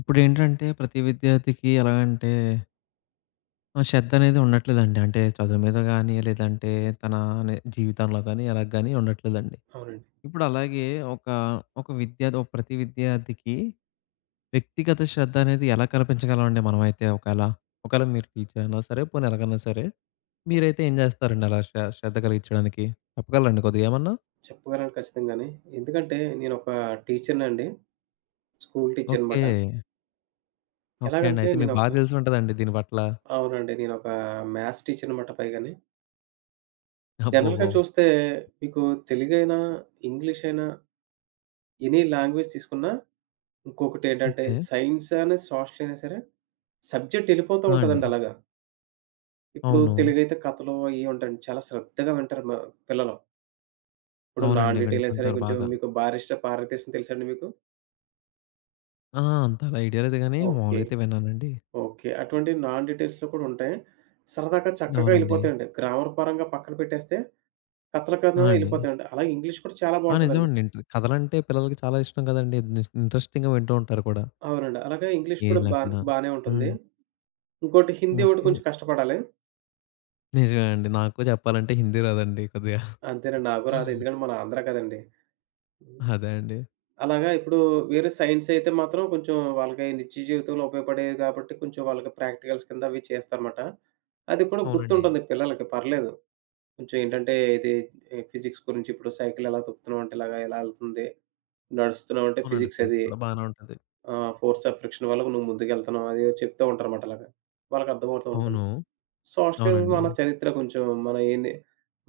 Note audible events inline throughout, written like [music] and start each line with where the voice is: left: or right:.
left: ఇప్పుడేంటంటే ప్రతి విద్యార్థికి ఎలా అంటే శ్రద్ధనేది ఉండట్లేదండి. అంటే చదువు మీద గాని, లేదంటే తన నే జీవితంలో గాని, ఎలా గాని ఉండట్లేదండి.
right: అవునండి.
left: ఇప్పుడు అలాగే ఒక, ఒక విద్యార్థి ఒక ప్రతి విద్యార్థికి వ్యక్తిగత శ్రద్ధ అనేది ఎలా కల్పించగలమండి మనమైతే ఒకేళ? ఒకేళ మీరు టీచర్ అయినా సరే, పోనీ ఎలాగన్నా సరే, మీరైతే ఏం చేస్తారండి అలా శ్రద్ధ కలిగించడానికి? చెప్పగలరండి కొద్దిగా ఏమన్నా?
right: చెప్పగలను ఖచ్చితంగానే. ఎందుకంటే నేనొక టీచర్‌నండి. School
left: okay.
right: టీచరనమాట.
left: ఓకే అండి.
right: ఎలాగంటే
left: అయితే మీకు బాగా
right: నేనొక
left: తెలిసుంటదండి దీని పట్ల.
right: అవునండి. నేనొక మ్యాథ్స్ టీచరనమాట పైగాని.
left: అబ్బో!
right: జనరల్‌గా చూస్తే మీకు తెలుగైనా, ఇంగ్లీషయినా ఎనీ లాంగ్వేజ్ తీసుకున్నా ఇంకొకటేంటంటే
left: ఓకే.
right: సైన్స్ అని, సోషల్ అయినా సరే సబ్జెక్ట్ ఎళ్ళిపోతూ
left: ఆ, అండి.
right: ఉంటదండి అలాగా. ఇప్పుడు
left: అవును.
right: తెలుగైతే కథలు అయి ఉంటాయండి. చాలా శ్రద్ధగా వింటారు మా పిల్లలు. ఇప్పుడు 'నాన్
left: అవునండి.
right: డీటెయిల్' అయినా సరే
left: వింటుంటారు
right: కొంచెం
left: బాగా.
right: మీకు 'బారిస్టర్ పార్వతీశం' తెలుసండి మీకు?
left: ఆ, అంత అలా ఐడియా లేదు గానీ
right: ఓకే.
left: మామూలుగైతే విన్నానండి.
right: ఓకే. అటువంటి నాన్ డీటెయిల్స్‌లో కూడా ఉంటాయి. సరదాగా చక్కగా
left: అవునండి.
right: ఎళ్ళిపోతాయండి. గ్రామర్ పరంగా పక్కన పెట్టేస్తే కథల
left: ఆ,
right: కథనంగా
left: అండి.
right: ఎళ్ళిపోతాయండి. అలాగే ఇంగ్లీష్ కూడా చాలా
left: ఆ,
right: బావుంటదండి.
left: నిజమండి. ఇంట్ కథలంటే పిల్లలకి చాలా ఇష్టం కదండీ! ని ఇంట్రెస్టింగ్‌గా వింటూ ఉంటారు కూడా.
right: అవునండి. అలాగే ఇంగ్లీష్
left: ఏం
right: కూడా బానే
left: లేకుండా.
right: బానే ఉంటుంది.
left: హ్మ్.
right: ఇంకోటి హిందీ ఒకటి
left: ఓకే.
right: కొంచెం కష్టపడాలి.
left: నిజమే అండి. నాకు చెప్పాలంటే హిందీ రాదండి కొద్దిగా.
right: అంతేనండి. నాకు రాదు. ఎందుకంటే మన ఆంధ్ర కదండీ! హ్మ్.
left: అదే అండి.
right: అలాగా ఇప్పుడు వేరే సైన్స్ అయితే మాత్రం కొంచెం వాళ్ళకి నిత్య జీవితంలో ఉపయోగపడేవి కాబట్టి కొంచెం వాళ్ళకి ప్రాక్టికల్స్ కింద అవి చేస్తారన్నమాట. అది కూడా
left: అవునండి.
right: గుర్తుంటుంది పిల్లలకి పర్లేదు. కొంచెం ఏంటంటే ఇది ఎ ఫిజిక్స్ గురించి ఇప్పుడు సైకిల్ ఎలా తొక్కుతున్నావు అంటే ఇలాగా ఇలా ఎళ్తుంది. నడుస్తున్నావు అంటే
left: అవునండి.
right: ఫిజిక్స్
left: ఫిజిక్స్
right: అది.
left: కూడా బానే ఉంటది.
right: ఫోర్స్ ఆఫ్ ఫ్రిక్షన్ వల్ల నువ్వు ముందుకెళ్తున్నావు అది చెప్తూ ఉంటారన్నమాట అలాగా. వాళ్ళకి అర్థమవుతూ ఉంటుంది.
left: అవును.
right: సోషల్
left: అవునండి.
right: మన చరిత్ర కొంచెం మన ఏంది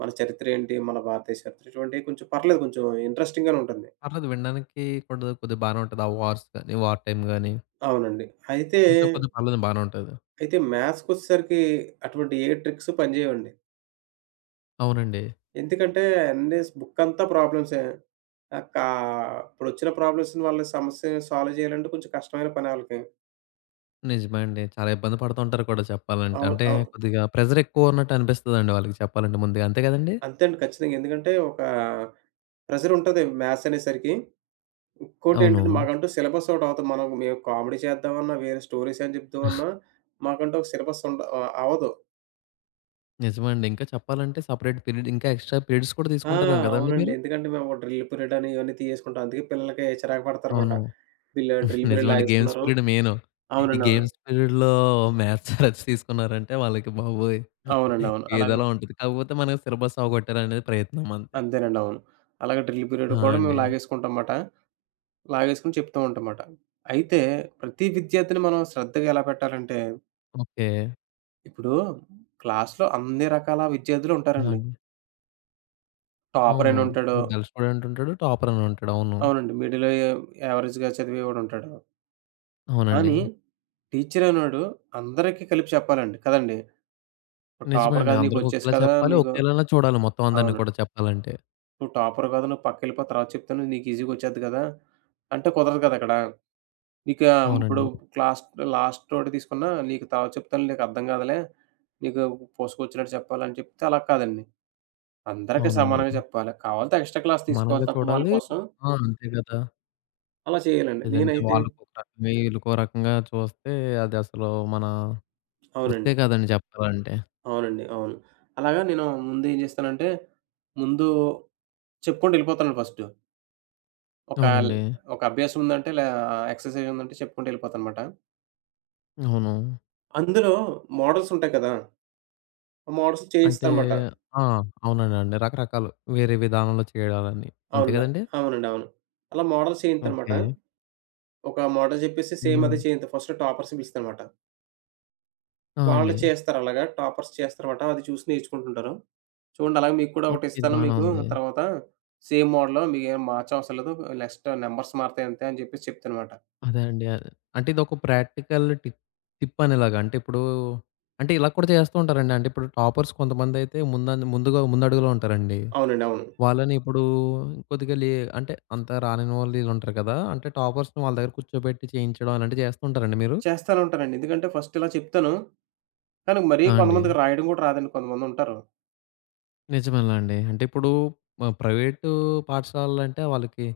right: మన చరిత్ర ఏంటి? మన భారతదేశ చరిత్ర ఇటువంటివి కొంచెం పర్లేదు కొంచెం ఇంట్రెస్టింగ్ గానే ఉంటుంది.
left: పర్లేదు వినడానికి కూడా కొద్దిగా బానే ఉంటది. ఆ వార్స్ గాని, వార్ టైమ్ గాని
right: అవునండి. అయితే,
left: అంతా కొద్దిగా పర్లేదు బానే ఉంటది.
right: అయితే మ్యాథ్స్‌కొచ్చేసరికి అటువంటి ఏ ట్రిక్స్ పనిచేయవండి.
left: అవునండి.
right: ఎందుకంటే అన్ని బుక్ అంతా ప్రాబ్లమ్సే. ఆహ్, కా ఇప్పుడొచ్చిన ప్రాబ్లమ్స్‌ని వాళ్ళ సమస్యని సాల్వ్ చేయాలంటే కొంచెం కష్టమైన పని ఆళ్ళకి.
left: నిజమే అండి. చాలా ఇబ్బంది పడుతుంటారు కూడా చెప్పాలంటే.
right: అవును.
left: అంటే
right: అవును.
left: కొద్దిగా ప్రెషర్ ఎక్కువ ఉన్నట్టు అనిపిస్తదండి వాళ్ళకి చెప్పాలంటే ముందుగా. అంతే కదండీ?
right: అంతే అండి ఖచ్చితంగా. ఎందుకంటే ఒక ప్రెషర్ ఉంటది మ్యాథ్స్ అనేసరికి.
left: అవును.
right: ఇంకోటేంటంటే మాకంటూ సిలబస్ ఒకటి అవుతది. మేము కామెడీ చేద్దామన్నా, వేరే స్టోరీస్ అని చెప్దామన్నా, మాకంటూ ఒక సిలబస్ అవ్వదు.
left: నిజమే అండి. ఇంకా చెప్పాలంటే సెపరేట్ పీరియడ్ ఇంకా ఎక్స్‌ట్రా పీరియడ్స్ కూడా
right: ఆ!
left: తీసుకుంటారేమో కదండీ
right: అవునండి.
left: మీరు?
right: ఎందుకంటే మేము డ్రిల్ పీరియడ్ అని ఇవన్నీ తీసుకుంటాం. అందుకే పిల్లలకి చిరాకు పడతారన్నమాట.
left: అవును.
right: వీళ్ళు
left: [laughs]
right: డ్రిల్ పీరియడ్
left: నిజమండి. గేమ్స్
right: లాగేసుకున్నారు.
left: Period main. ఈ
right: అవునండి. అవును.
left: గేమ్స్ పీరియడ్‌లో మ్యాథ్స్ రచ్చి తీసుకున్నారంటే వాళ్ళకి బాబోయ్!
right: అవునండి. అవును. అలాగ
left: ఏదోలా ఉంటది. కాకపోతే మనకు సిలబస్ అవగొట్టారనేది ప్రయత్నం అంతే.
right: అంతేనండి. అవును. అలాగే డ్రిల్ పీరియడ్
left: ఆ,
right: కూడా మేము
left: అండి.
right: లాగేసుకుంటాం మాట. లాగేసుకొని చెప్తూ ఉంటాం మాట. అయితే ప్రతి విద్యార్థిని మనం శ్రద్ధగా ఎలా పెట్టాలంటే,
left: ఓకే.
right: ఇప్పుడు క్లాస్‌లో అన్ని రకాల విద్యార్థులు
left: ఆ,
right: ఉంటారండి.
left: అండి.
right: టాపర్ అని
left: అవును.
right: ఉంటాడు.
left: ఒక డల్ స్టూడెంట్ ఉంటాడు. టాపర్ అని ఉంటాడు. అవును.
right: అవునండి. మిడిల్ ఏ యావరేజ్‌గా చదివేవాడు ఉంటాడు.
left: అవునండి.
right: కానీ టీచర్ అనేవాడు అందరికీ కలిపి చెప్పాలండి. కదండీ! "నువ్వు
left: నిజమే
right: టాపర్
left: అండి.
right: కాదు నీకు
left: అందరికి
right: వచ్చేసి
left: ఒకేలా
right: కదా!
left: చెప్పాలి.
right: నీకు"
left: ఒకేలానే చూడాలి మొత్తం అందరిని
right: అవును.
left: కూడా చెప్పాలంటే.
right: "నువ్వు టాపర్ కాదు. నువ్వు పక్కెళ్ళిపో తర్వాత చెప్తాను. నీకు ఈజీగా వచ్చేద్ది కదా!" అంటే కుదరదు కదా అక్కడ. నీకా ఇప్పుడు
left: అవునండి.
right: క్లాస్ లాస్టోటి తీసుకున్నా నీకు చెప్తాను నీకర్థం కాదులే. నీకు పూసకొచ్చినట్టు చెప్పాలని చెప్తే అలా కాదండి. అందరికీ
left: అవునండి.
right: సమానంగా చెప్పాలి. కావాలంటే ఎక్స్‌ట్రా క్లాస్ తీసుకోవాలి
left: సమానంగా
right: తప్ప వాళ్ళ
left: చూడాలి.
right: కోసం
left: ఆ, అంతే కదా!
right: అలా చేయాలండి.
left: లేదంటే
right: నేనైతే
left: వాళ్ళకో రకంగా, వీళ్ళకో రకంగా చూస్తే అది అసలు మన వృత్తే
right: అవునండి.
left: కాదండి చెప్పాలంటే.
right: అవునండి. అవును. అలాగా నేను ముందు ఏం చేస్తానంటే, ముందు చెప్పుకుంటూ ఎళ్ళిపోతానండి ఫస్టు. ఒక ల్
left: అవునండి.
right: ఒక అభ్యాసం ఉందంటే లా ఎక్సర్సైజ్ ఉందంటే చెప్పుకుంటూ ఎళ్ళిపోతానమాట.
left: అవును.
right: అందులో మోడల్స్ ఉంటాయి కదా! ఆ మోడల్స్
left: అంటే
right: చేయిస్తానమాట.
left: ఆ, అవునండి. అండి. రకరకాలు వేరే విధానంలో చేయాలని. అంతే
right: అవును.
left: కదండీ!
right: అవునండి. అవును. అలా మోడల్స్ చేయిత్తనమాట.
left: ఓకే.
right: ఒక మోడల్ జెప్పేసి సేమ్
left: హ్మ్.
right: అదే చేయంత ఫస్ట్ టాపర్స్ పిలుస్తానమాట.
left: ఆ,
right: వాళ్ళు
left: అండి.
right: చేస్తారలాగా. టాపర్స్ చేస్తారమాట. అది చూసి నేర్చుకుంటుంటారు. చూడండి అలాగే మీకు కూడా
left: ఓకే. ఇది
right: ఒకటిస్తాను
left: బానే
right: మీకు
left: ఉంది.
right: తర్వాత సేమ్ మోడలు మీకేం మార్చవసరం లేదు. నెక్స్ట్ నంబర్స్ మారతాయి అంతే అని జెప్పేసి చెప్తానమాట.
left: అదే అండి. అదే. అంటే ఇదొక ప్రాక్టికల్ టిప్ టిప్ అనేలాగా. అంటే ఇప్పుడు అంటే ఇలా కూడా చేస్తూ ఉంటారండి. అంటే ఇప్పుడు టాపర్స్ కొంతమందైతే ముందుగా ముందడుగులో ఉంటారండి.
right: అవునండి. అవును.
left: వాళ్ళని ఇప్పుడు కొద్దిగా అంటే అంత రానిన వాళ్ళు వీళ్ళుంటారు కదా! అంటే టాపర్స్‌ని వాళ్ళ దగ్గర కూర్చోబెట్టి చేయించడం అలాంటివి చేస్తూ ఉంటారండి మీరు?
right: చేస్తానే ఉంటానండి. ఎందుకంటే ఫస్ట్ ఇలా చెప్తాను. కానీ మరీ
left: ఆ, అండి.
right: కొంతమందికి రాయడం గూడా రాదండి కొంతమందుంటారు.
left: నిజమేలా అండి. అంటే ఇప్పుడు ప్రైవేటు పాఠశాలలంటే వాళ్ళకి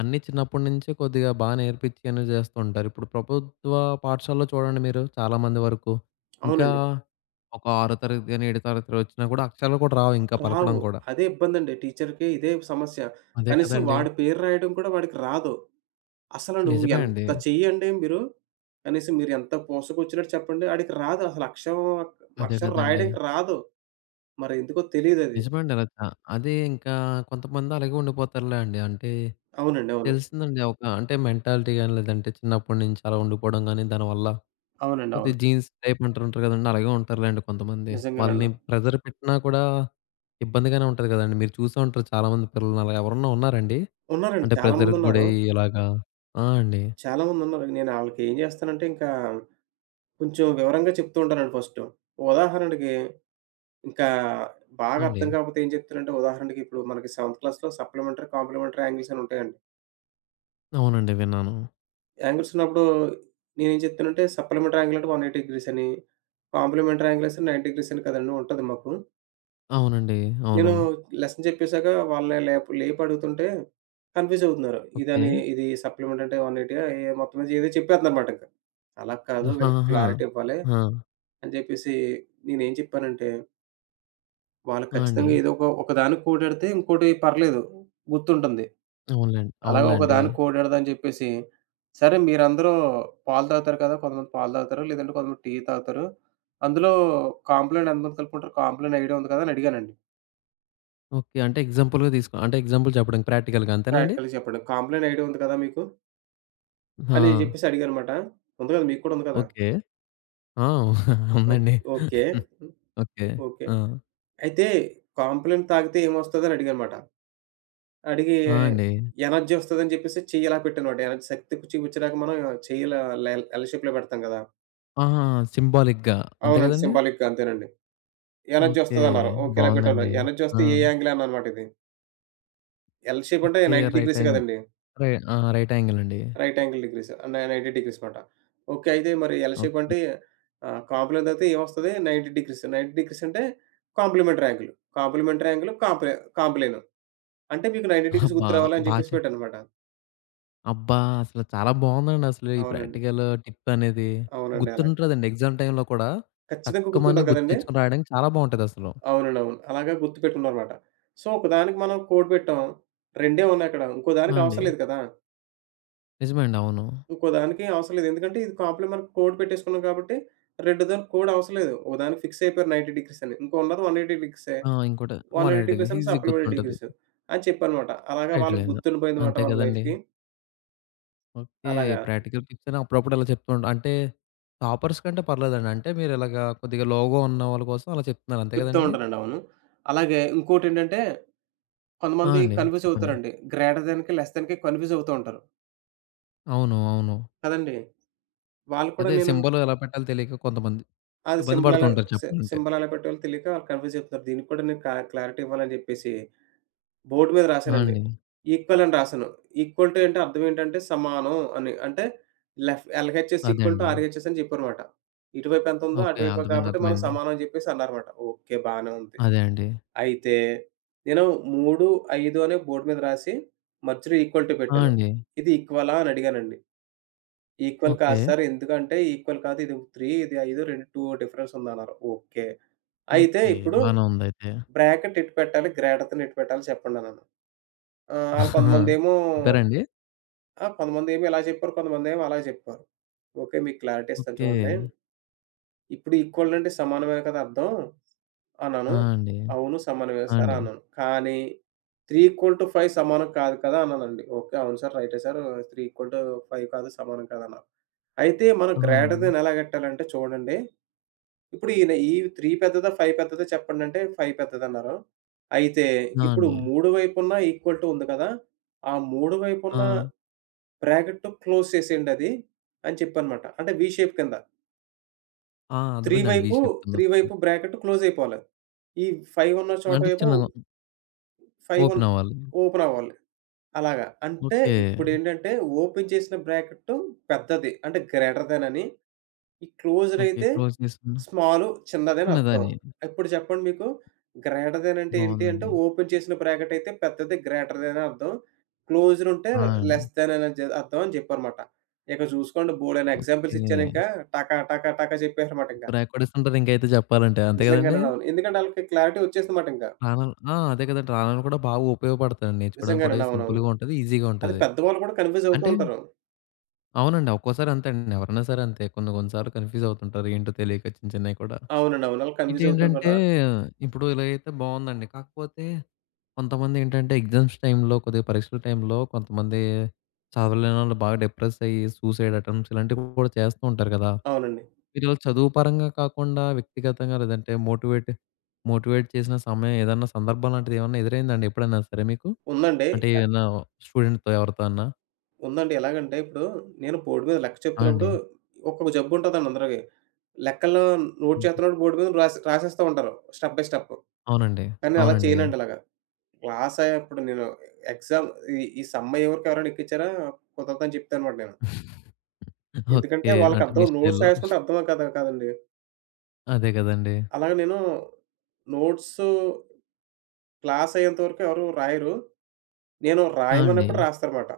left: అన్నీ చిన్నప్పటి నుంచే కొద్దిగా బాగా నేర్పించి అనేది చేస్తూ ఉంటారు. ఇప్పుడు ప్రభుత్వ పాఠశాలలో చూడండి మీరు చాలా మంది వరకు. ఇంకా
right: అవునండి.
left: ఒక ఆరో తరగతి గాని, ఏడో తరగతి వచ్చినా కూడా అక్షరాలు కూడా రావు ఇంకా పలకడం
right: రావు.
left: కూడా.
right: అదే ఇబ్బందండి. టీచర్‌కి ఇదే సమస్య.
left: అదే
right: కనీసం
left: కదండీ!
right: వాడి పేరు రాయడం కూడా వాడికి రాదు. అసలు నువ్వు
left: నిజమే అండి.
right: ఎంత చెయ్యండి మీరు, కనీసం మీరు ఎంత మోసుకొచ్చినట్టు చెప్పండి. ఆడికి రాదు అసలు అక్షరం,
left: అదే
right: అక్షరం
left: కదండీ!
right: రాయడానికి రాదు. మరి ఎందుకో తెలీదది.
left: నిజమే అండి. అలా చా అదే ఇంకా కొంతమంది అలాగే ఉండిపోతారులే అండి. అంటే
right: అవునండి. అవును.
left: తెలిసిందండి ఒక అంటే మెంటాలిటీ గాని, లేదంటే చిన్నప్పటి నుంచి అలా ఉండిపోవడం గాని, దానివల్ల
right: అవునండి. అవును.
left: కొద్దిగా జీన్స్ టైప్ అంటుంటారు కదండీ! అలాగే ఉంటారులేండి కొంతమంది.
right: నిజంగానండి.
left: వాళ్ళని ప్రెషర్ పెట్టినా కూడా ఇబ్బందిగానే ఉంటది కదండీ! మీరు చూసే ఉంటారు చాలామంది పిల్లల్ని అలాగా ఎవరన్నా ఉన్నారండి?
right: ఉన్నారండి.
left: అంటే
right: చాలా
left: ప్రెషర్‌కి
right: మందున్నారు.
left: గురయ్యి ఇలాగా ఆ, అండి.
right: నేను ఆళ్ళకి ఏం చేస్తానంటే ఇంకా కొంచెం వివరంగా చెప్తూ ఉంటానండి ఫస్టు. ఉదాహరణకి ఇంకా బాగా
left: ఆ, అండి.
right: అర్థం కాకపోతే ఏం చెప్తానంటే ఉదాహరణకి ఇప్పుడు మనకి సెవెంత్ క్లాస్‌లో సప్లిమెంటరీ, కాంప్లిమెంటరీ యాంగిల్స్ అని ఉంటాయండి.
left: అవునండి. విన్నాను.
right: యాంగిల్స్ ఉన్నప్పుడు నేనేం చెప్తానంటే, సప్లిమెంటరీ యాంగిల్ అంటే 180 డిగ్రీస్ అని, కాంప్లిమెంటరీ యాంగిల్స్ 90 డిగ్రీస్ అని కదండీ ఉంటది మాకు.
left: అవునండి.
right: నేను
left: అవును.
right: లెసన్ చెప్పేసాక వాళ్ళని లేపి అడుగుతుంటే కన్‌ఫ్యూజ్ అవుతున్నారు.
left: ఓకే.
right: ఇదని ఇది సప్లిమెంట్ అంటే 180 ఏ మొత్తం మీద ఏదో చెప్పేత్తన్నారన్నమాట ఇంక. అలా కాదు వీళ్ళకి
left: ఆహాహా!
right: క్లారిటీ ఇవ్వాలి
left: ఆ!
right: అని చెప్పేసి నేనేం చెప్పానంటే, వాళ్ళు
left: ఆ, అండి.
right: ఖచ్చితంగా ఏదో ఒకదానికి కోడాడితే ఇంకోటి పర్లేదు గుర్తుంటుంది.
left: అవునులేండి.
right: అలాగే
left: అవునులేండి.
right: ఒకదానికి కోడెడదాని చెప్పేసి, సరే మీరందరూ పాలు తాగుతారు కదా! కొంతమంది పాలు తాగుతారు. లేదంటే కొంతమంది టీ తాగుతారు. అందులో కాంప్లెయిన్ ఎంతమంది కలుపుకుంటారు? కాంప్లెయిన్ ఐడియా ఉంది కదా! అని అడిగానండి.
left: ఓకే. అంటే ఎగ్జాంపుల్‌గా తీసుకో అంటే ఎగ్జాంపుల్ చెప్పడానికి ప్రాక్టికల్‌గా అంతేనండి?
right: యాక్చువల్‌గా చెప్పండి. కాంప్లెయిన్ ఐడియా ఉంది కదా మీకు? అని
left: ఆ!
right: చెప్పేసి అడిగానమాట. ఉంది కదా! మీకు కూడా ఉంది కదా!
left: ఓకే. ఆ,
right: ఓ
left: ఉందండి.
right: ఓకే. హ్మ్.
left: ఓకే.
right: ఓకే.
left: ఆ!
right: అయితే కాంప్లెయిన్ తాగితే ఏమొస్తది అని అడిగానమాట. అడిగి
left: ఆ, అండి.
right: ఎనర్జీ వస్తదని చెప్పేసి చెయ్యి ఇలా పెట్టానమాట. ఎనర్జీ శక్తి చూపించడానికి మనం చెయ్యి ఇలా ఎల్ ఎల్ షేప్‌లో పెడతాం కదా!
left: ఆహా! సింబాలిక్‌గా అంతే
right: అవునండి.
left: కదండీ?
right: సింబాలిక్‌గా అంతేనండి. Energy
left: okay.
right: వస్తదన్నారు. ఓకే. ఇలా పెట్టాను.
left: బావుందండి.
right: ఎనర్జీ
left: ఆ!
right: వస్తే ఏ యాంగిల్ అని అనమాట ఇది. ఎల్ షేప్ అంటే
left: ఓకే.
right: 90
left: రైట్
right: డిగ్రీస్
left: యాంగ్
right: కదండీ!
left: రై ఆ, రైట్ యాంగిల్ అండి.
right: Right angle degrees. నై 90 డిగ్రీస్ మాట. ఓకే. అయితే మరి ఎల్ షేప్
left: ఓకే.
right: అంటే కాంప్లిమెంట్ అయితే ఏమొస్తది? 90 డిగ్రీస్. 90 డిగ్రీస్ అంటే కాంప్లిమెంటరీ యాంగిల్. కాంప్లిమెంటరీ యాంగిల్ కాంప్లే కాంప్లేను. అంటే మీకు 90 డిగ్రీస్
left: అబ్బా!
right: గుర్తు రావాలి అని
left: బా
right: చెప్పేసి పెట్టానన్నమాట.
left: అబ్బా! అసలు చాలా బావుందండి అసలు ఈ
right: అవునండి.
left: ప్రాక్టికల్ టిప్ అనేది.
right: అవునండి. అలాగే.
left: గుర్తుంటదండి ఎగ్జామ్ టైమ్‌లో కూడా
right: ఖచ్చితంగా
left: టక్కుమని
right: గుర్తుంటది కదండీ!
left: గుర్తుతెచ్చుకొని రాయడానికి చాలా బావుంటదసలు.
right: అవునండి. అవును. అలాగా గుర్తుపెట్టుకున్నానన్నమాట. సో, ఒకదానికి మనం కోడ్ పెట్టాం. రెండే ఉన్నాయక్కడ. ఇంకో
left: ఆ,
right: దానికి
left: అండి.
right: అవసరం లేదు కదా!
left: నిజమే అండి. అవును.
right: ఇంకో దానికి అవసరం లేదు. ఎందుకంటే ఇది కాంప్లిమెంట్ కోడ్ పెట్టేసుకున్నాం కాబట్టి, రెండోదానికి కోడ్ అవసరం లేదు. ఓ దానికి ఫిక్స్ అయిపోయారు 90 డిగ్రీస్ అని. ఇంకో ఉన్నది 180 డిగ్రీసే.
left: ఆ, ఇంకోటి
right: 180
left: 180
right: డిగ్రీస్
left: డిగ్రీస్
right: అంటే
left: ఈజీగా
right: సప్లిమెంటరీ
left: గుర్తుంటది.
right: డిగ్రీస్ అని చెప్పానమాట. అలాగా
left: రైట్
right: వాళ్ళకి
left: లైన్.
right: గుర్తుండిపోయిందమాట
left: అంతే
right: వాళ్ళ
left: కదండీ.
right: లైఫ్‌కి.
left: ఓకే.
right: అలాగా
left: ప్రాక్టికల్ టిప్స్ అని అప్పుడప్పుడు ఇలా చెప్తూ ఉంటా అంటే టాపర్స్ కంటే పర్లేదండి. అంటే మీరు ఇలాగా కొద్దిగా లో‌గా ఉన్న వాళ్ళ కోసం అలా చెప్తున్నారు అంతే
right: చెప్తూ
left: కదండీ?
right: ఉంటానండి. అవును. అలాగే ఇంకోటేంటంటే
left: ఆ,
right: కొంతమంది
left: అండి.
right: కన్‌ఫ్యూజ్
left: చెప్పండి.
right: అవుతారండి. గ్రేటర్ దాన్‌కి, లెస్ దాన్‌కి కన్‌ఫ్యూజ్ అవుతూ ఉంటారు.
left: అవును. అవును.
right: కదండీ! వాళ్ళు కూడా
left: అదే
right: నేను
left: సింబల్ ఎలా పెట్టాలో తెలియక కొంతమంది
right: అది
left: ఇబ్బంది
right: సింబల్
left: పడుతూ
right: ఎలా
left: ఉంటారు
right: సి
left: చెప్పాలంటే.
right: సింబల్ ఎలా పెట్టాలో తెలియక కన్‌ఫ్యూజ్ అయిపోతారు. దీనికి కూడా నేను క్లారిటీ ఇవ్వాలని చెప్పేసి బోర్డ్ మీద
left: ఆ,
right: రాసానండి.
left: అండి.
right: ఈక్వల్ అని రాసాను. ఈక్వల్ టు అంటే అర్థం ఏంటంటే సమానం అని. అంటే ఎల్‌హెచ్‌ఎస్
left: అదే
right: ఈక్వల్ టు
left: అండి.
right: ఆర్‌హెచ్‌ఎస్ అని చెప్పారమాట. ఇటువైపు ఎంతుందో
left: ఓకే.
right: అటువైపు
left: అర్థమైంది.
right: కాబట్టి మనం
left: అర్థమైంది.
right: సమానం అని చెప్పేసి అన్నారమాట. ఓకే. బానే ఉంది.
left: అదే అండి.
right: అయితే నేను 3, 5 అని బోర్డ్ మీద రాసి మధ్యలో ఈక్వల్ టు
left: ఆ,
right: పెట్టాను.
left: అండి.
right: ఇది ఈక్వలా అని అడిగానండి. Equal
left: okay.
right: కాదు సార్. ఎందుకంటే ఈక్వల్ కాదు. ఇది 3 ఇది 5 రెండు 2 డిఫరెన్స్ ఉందన్నారు. ఓకే. అయితే
left: ఓకే.
right: ఇప్పుడు
left: బానే ఉందయితే.
right: బ్రాకెట్ ఎటు పెట్టాలి? గ్రేటర్ థాన్ ఎటు పెట్టాలి చెప్పండన్నాను. ఆ! ఆళ్ళు కొంతమందేమో
left: చెప్పారా అండి?
right: ఆ! కొంతమందేమో ఇలా చెప్పారు. కొంతమందేమో అలా చెప్పారు. ఓకే. మీకు క్లారిటీ ఇస్తాను
left: ఓకే.
right: చూడండి. ఇప్పుడు ఈక్వల్ అంటే సమానమే కదా అర్థం అన్నాను.
left: ఆ, అండి.
right: అవును. సమానమే
left: ఆ,
right: సార్
left: అండి.
right: అన్నాను. కానీ 3:5 సమానం కాదు కదా అన్నానండి. ఓకే. అవును సార్. రైటే సార్. 3:5 కాదు సమానం కాదన్నారు. అయితే మనం
left: ఆ,
right: గ్రేటర్
left: అండి.
right: థాన్ ఎలా కట్టాలంటే చూడండి. ఇప్పుడు ఈయన ఈ 3 పెద్దదా? 5 పెద్దదా? చెప్పండంటే 5 పెద్దదన్నారు. అయితే
left: ఆ,
right: ఇప్పుడు
left: అండి.
right: 3 వైపున ఈక్వల్ టూ ఉంది కదా! ఆ 3
left: ఆ!
right: వైపున బ్రాకెట్‌తో క్లోజ్ చేసేయండది అని చెప్పనమాట. అంటే వి షేప్ కింద.
left: ఆ,
right: 3
left: అర్థమైందండి. వి
right: వైపు
left: షేప్
right: 3
left: కిందొస్తది.
right: వైపు బ్రాకెట్ క్లోజ్ అయిపోవాలి. ఈ 5 ఉన్న చోట
left: అంటే
right: ఏమో
left: చిన్నగా
right: 5
left: ఓపెన్ అవ్వాలి.
right: ఓపెన్ అవ్వాలి. అలాగా. అంటే
left: ఓకే.
right: ఇప్పుడేంటంటే ఓపెన్ చేసిన బ్రాకెట్ పెద్దది. అంటే గ్రేటర్ థాన్ అని. ఈ క్లోజ్డ్
left: ఓకే.
right: అయితే
left: క్లోజ్ చేసుకున్న
right: చిన్నదని అర్థం.
left: చిన్నదని.
right: ఇప్పుడు చెప్పండి మీకు గ్రేటర్ థాన్ అంటే ఏంటి అంటే
left: బావుందండి.
right: ఓపెన్ చేసిన బ్రాకెట్ అయితే పెద్దది గ్రేటర్ థాన్ అని అర్థం. క్లోజ్డ్ ఉంటే
left: ఆ, అండి.
right: లెస్ థాన్ అని అర్థం అని చెప్పారమాట. ఇక చూసుకోండి బోలెడన్ని ఎగ్జాంపుల్స్
left: ఓకే.
right: ఇచ్చానింకా టక టక టక చెప్పేసారమాట ఇంక.
left: క్రాక్ కొట్టేస్తుంటారు ఇంకైతే చెప్పాలంటే. అంతే
right: నిజంగానే
left: కదండీ!
right: అవును. ఎందుకంటే ఆళ్ళకి క్లారిటీ వచ్చేసిందమాట ఇంక.
left: రాణాలు ఆ, అదే కదండీ! రాణాలు కూడా బాగా ఉపయోగపడతాయండి. నేర్చుకోవడానికి కూడా
right: నిజంగానండి. అవునవును.
left: సింపుల్‌గా ఉంటది. ఈజీగా
right: అది
left: ఉంటది.
right: పెద్దవాళ్ళు కూడా కన్‌ఫ్యూజ్ అవుతూ
left: అంటే
right: ఉంటారు.
left: అవునండి. ఒక్కోసారి అంతే అండి. ఎవరైనా సరే అంతే. కొన్ని కొన్ని సార్లు కన్‌ఫ్యూజ్ అవుతుంటారు. ఏంటో తెలియక చిన్న చిన్నయి కూడా.
right: అవునండి. అవును. ఆళ్ళు కన్‌ఫ్యూజ్
left: ఇటేంటంటే
right: అవుతుంటారు.
left: ఇప్పుడు ఇలాగైతే బావుందండి. కాకపోతే కొంతమందేంటంటే ఎగ్జామ్స్ టైమ్‌లో కొద్దిగా పరీక్షల టైమ్‌లో కొంతమంది చదవలేనోళ్ళు బాగా డిప్రెస్ అయ్యి సూసైడ్ అటెంప్ట్స్ ఇలాంటివి కూడా చేస్తూ ఉంటారు కదా!
right: అవునండి.
left: వీళ్ళు చదువు పరంగా కాకుండా వ్యక్తిగతంగా లేదంటే మోటివేట్ మోటివేట్ చేసిన సమయం ఏదన్నా సందర్భం లాంటిది ఏమన్నా ఎదురైందా అండి ఎప్పుడైనా సరే మీకు?
right: ఉందండి.
left: అంటే ఏదన్నా స్టూడెంట్‌తో ఎవరితో అన్నా?
right: ఉందండి. ఎలాగంటే ఇప్పుడు నేను బోర్డ్ మీద లెక్క
left: ఆ,
right: చెప్తున్నప్పుడు
left: అండి.
right: ఒక్కొక్క జబ్బు ఉంటదండి అందరికి. లెక్కల్లో నోట్
left: హుహు.
right: చేస్తున్నప్పుడు బోర్డ్ మీద రాసి రాసేస్తా ఉంటారు స్టెప్ బై స్టెప్.
left: అవునండి.
right: కానీ నేను అలా
left: అవునండి.
right: చేయనండి అలాగా. క్లాస్ ఇప్పుడు నేను ఎగ్జామ్ ఈ ఈ సమ్ ఎవరికి ఎవరైనా ఎక్కించారా కుదరదని చెప్తానమాట నేను. ఎందుకంటే
left: ఓకే.
right: వాళ్ళకి
left: అంటే మీ
right: అర్థం నోట్స్
left: స్టైల్‌లో.
right: రాసేసుకుంటే అర్థం కాదు కాదండి.
left: అదే గదండీ!
right: అలాగే నేను నోట్స్ క్లాస్ అయ్యేంత వరకు ఎవరు రాయరు. నేను
left: ఆ, అండి.
right: రాయమన్నప్పుడు రాస్తారన్నమాట.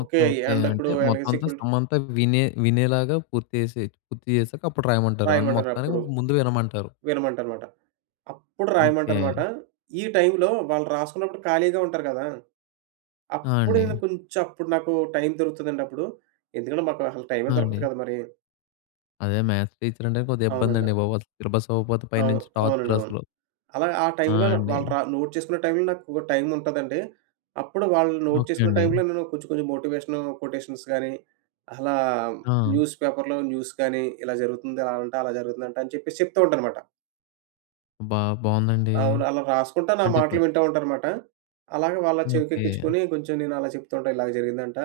left: ఓకే.
right: ఓకే.
left: ఓకే.
right: అండ్ ఇప్పుడు
left: అంటే
right: ఎలాగ
left: మొత్తం అంతా
right: సెక్యూరిటీ
left: సమ్ అంతా వినేలాగా పూర్తి చేసి పూర్తి చేసాక అప్పుడు రాయమంటారు. అంటే
right: రాయమంటారు
left: మొత్తానికి
right: అప్పుడు
left: ముందు వినమంటారు.
right: వినమంటారన్నమాట. అప్పుడు
left: ఓకే.
right: రాయమంటారుమాట. ఈ టైంలో వాళ్ళు రాసుకున్నప్పుడు ఖాళీగా ఉంటారు కదా!
left: ఆ,
right: అప్పుడు
left: అండి.
right: నేను కొంచెం అప్పుడు నాకు టైం దొరుకుతదండి అప్పుడు. ఎందుకంటే మాకు అసలు టైమే
left: ఆ,
right: దొరకదు
left: అండి.
right: కదా మరి.
left: అదే మ్యాథ్స్ టీచర్ అంటే కొద్దిగా
right: అవునండి.
left: ఇబ్బందండి బాబు. అసలు సిలబస్ అవ్వకపోతే
right: అవును.
left: పైనుంచి
right: అవునండి.
left: టార్చర్
right: అవును.
left: అసలు.
right: అలా ఆ
left: ఆ,
right: టైంలో
left: అండి.
right: వాళ్ళు నోట్ చేసుకునే టైంలో నాకు టైం ఉంటదండి. అప్పుడు వాళ్ళు నోట్
left: ఓకే
right: చేసుకునే
left: అండి.
right: టైంలో నేను కొంచెం కొంచెం మోటివేషన్ కొటేషన్స్ గాని, అలా
left: ఆ!
right: న్యూస్ పేపర్‌లో న్యూస్ గాని ఇలా జరుగుతుంది. అలా అంటే అలా జరుగుతుందంట అని చెప్పేసి చెప్తూ ఉంటానమాట.
left: అబ్బా! బావుందండి.
right: అవును. అలా రాసుకుంటా నా
left: అంటే
right: మాటలు
left: కొన్
right: వింటా ఉంటారనమాట. అలాగే వాళ్ళ
left: ఓకే.
right: చెవికెక్కించుకొని కొంచెం నేను అలా చెప్తుంటా. ఇలాగ జరిగిందంట.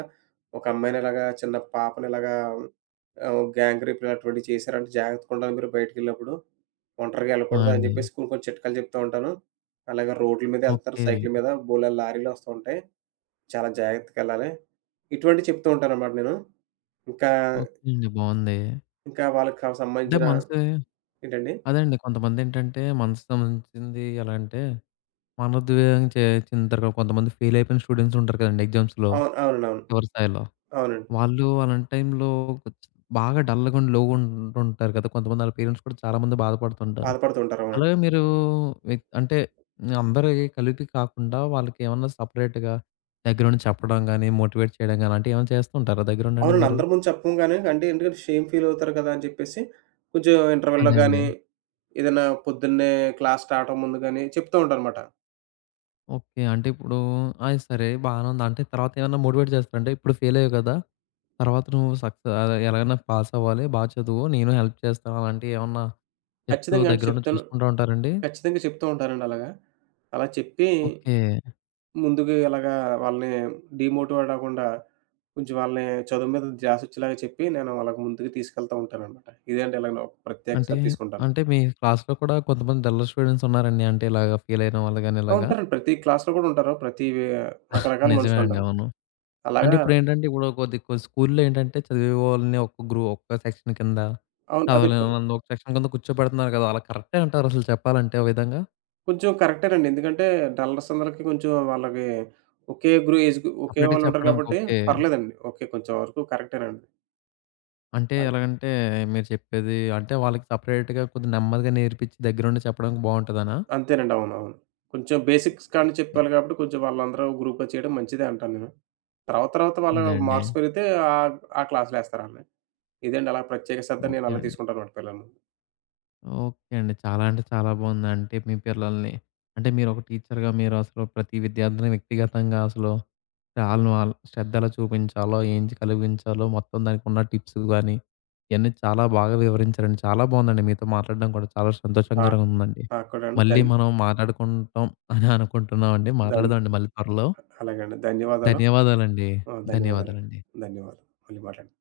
right: ఒక అమ్మాయిని ఇలాగా చిన్న పాపని ఇలాగా గ్యాంగ్ రేప్‌లు అటువంటివి చేశారంటే జాగ్రత్తగా ఉండాలి మీరు బయటికెళ్ళినప్పుడు. ఒంటరిగా
left: ఆ,
right: ఎళ్ళకూడదు అని
left: అండి.
right: చెప్పేసి కొన్ని కొన్ని చిట్కాలు చెప్తా ఉంటాను. అలాగే రోడ్ల మీద ఎళ్తారు
left: ఓకే.
right: సైకిల్ మీద బోలెడు లారీలు వస్తూ ఉంటాయి. చాలా జాగ్రత్తగా ఎళ్ళాలి. ఇటువంటివి చెప్తూ ఉంటాననమాట నేను. ఇంకా,
left: ఓకే అండి. బావుంది.
right: ఇంకా వాళ్ళకి
left: అంటే
right: సంబంధించిన
left: మనసు
right: ఏంటండి?
left: అదేండి కొంతమందేంటంటే మనసుకు సంబంధించింది ఎలా అంటే, మనోద్వేగం చే చెందిన తర్వాత కొంతమంది ఫెయిల్ అయిపోయిన స్టూడెంట్స్ ఉంటారు కదండీ ఎగ్జామ్స్‌లో
right: అవును. అవునండి. అవును.
left: చివరి స్థాయిలో.
right: అవునండి.
left: వాళ్ళు అలాంటి టైంలో కొంచెం బాగా డల్‌గా ఉండి, లోగా ఉంటుంటారు కదా! కొంతమంది ఆళ్ళ పేరెంట్స్ కూడా చాలామంది బాధపడుతుంటారు.
right: బాధపడుతూ ఉంటారు. అవునండి.
left: అలాగే మీరు విత్ అంటే అందరివి కలిపి కాకుండా వాళ్ళకేమన్నా సెపరేట్‌గా దగ్గరుండి చెప్పడం గాని, మోటివేట్ చేయడం గాని అలాంటివి ఏమైనా చేస్తూ ఉంటారా దగ్గరుండండి
right: అవునండి.
left: మీరు?
right: అందరి ముందు చెప్పము గానీ, అంటే ఎందుకంటే షేమ్ ఫీల్ అవుతారు కదా! అని చెప్పేసి, కొంచెం ఇంటర్వల్‌లో
left: అదే అండి.
right: గానీ, ఏదైనా పొద్దున్నే క్లాస్ స్టార్ట్ అవ్వక ముందు గానీ, చెప్తూ ఉంటానమాట.
left: ఓకే. అంటే ఇప్పుడు అది సరే బానే ఉంది. అంటే తర్వాతేమన్నా మోటివేట్ చేస్తారా? అంటే ఇప్పుడు ఫెయిలయ్యావు కదా! తర్వాత నువ్వు అదే ఎలాగైనా పాసవ్వాలి, బా చదువు, నేను హెల్ప్ చేస్తాను అలాంటియేమన్నా చెప్తూ
right: ఖచ్చితంగా అంటే
left: దగ్గరుండి
right: చెప్తాను.
left: చూసుకుంటా ఉంటారండి?
right: ఖచ్చితంగా చెప్తూ ఉంటానండి అలాగా. అలా చెప్పి,
left: ఓకే.
right: ముందుకు ఇలాగా వాళ్ళని డీమోటివేట్ అవ్వకుండా, కొంచెం వాళ్ళని చదువు మీద ధ్యాసొచ్చేలాగా చెప్పి, నేను వాళ్ళకి ముందుకు తీసుకెళ్తా ఉంటాననమాట. ఇదే అండి ఇలాగ నా ప్రత్యేక
left: అంటే,
right: శ్రద్ధ తీసుకుంటాను.
left: అంటే మీ క్లాస్‌లో కూడా కొంతమంది డల్లర్ స్టూడెంట్స్ ఉన్నారండి. అంటే ఇలాగ ఫెయిలయిన వాళ్ళు గాని
right: ఆ!
left: ఇలాగా.
right: ఉంటారండి. ప్రతి క్లాస్‌లో కూడా ఉంటారు. ప్రతి వే రకరకాల
left: నిజమే అండి.
right: మనుషులుంటారు.
left: అవును. అంటే
right: అలాగా
left: ఇప్పుడేంటంటే ఇప్పుడు కొద్ది కొ స్కూల్‌లో ఏంటంటే చదివేవాళ్ళని ఒక సెక్షన్ కింద,
right: అవును. అది
left: చదవలేని వాళ్ళని ఒక సెక్షన్ కింద కూర్చోబెడుతున్నారు కదా! అలా కరెక్టే అంటారా అసలు చెప్పాలంటే ఓ విధంగా?
right: కొంచెం కరెక్టేనండి. ఎందుకంటే డల్లర్స్ అందరికి కొంచెం వాళ్ళకి ఒకే గ్రూ ఏజ్ గ్రూ ఒకే
left: సపరేట్‌గా
right: వాళ్ళుంటారు
left: చెప్పడానికి
right: కాబట్టి
left: ఓకే.
right: పర్లేదండి. ఓకే. కొంచెం వరకు కరెక్టేనండి.
left: అంటే
right: అన్
left: ఎలాగంటే, మీరు చెప్పేది అంటే వాళ్ళకి సెపరేట్‌గా కొద్దిగా నెమ్మదిగా నేర్పించి దగ్గరుండి చెప్పడానికి బావుంటదనా?
right: అంతేనండి. అవునవును. కొంచెం బేసిక్స్ కాడ నుంచి చెప్పాలి కాబట్టి కొంచెం వాళ్ళందరూ గ్రూప్‌గా చేయడం మంచిదే అంటాను నేను. తర్వాత తర్వాత వాళ్ళ
left: అదే అండి.
right: మార్క్స్ పెరిగితే ఆ క్లాస్‌లేస్తారాళ్ళని. ఇదండి అలా ప్రత్యేక శ్రద్ధ నేను
left: ఓకే
right: అలా
left: అండి.
right: తీసుకుంటానమాట పిల్లల ముందు.
left: ఓకే అండి. చాలా అంటే చాలా బావుంది. అంటే మీ పిల్లల్ని అంటే మీరొక టీచర్‌గా మీరు అసలు ప్రతి విద్యార్థిని వ్యక్తిగతంగా అసలు వాళ్ళు శ్రద్ధ ఎలా చూపించాలో, ఏం కలిగించాలో మొత్తం దానికున్న టిప్స్ గానీ, ఇయన్నీ చాలా బాగా వివరించారండి. చాలా బావుందండి మీతో మాట్లాడడం కూడా చాలా
right: ఆ!
left: సంతోషంగా ఉందండి.
right: నాకు కూడాను
left: మళ్ళీ
right: ధన్
left: మనం మాట్లాడుకుంటాం అని అనుకుంటున్నామండి.
right: ధన్
left: మాట్లాడదామండి మళ్ళీ త్వరలో.
right: అలాగే అండి. ధన్యవాదాలు.
left: ధన్యవాదాలండి.
right: ఆ! ధన్యవాదాలండి.
left: ధన్యవాదాలండి.
right: ధన్యవాదాలు. మళ్ళీ మాట్లాడదాం.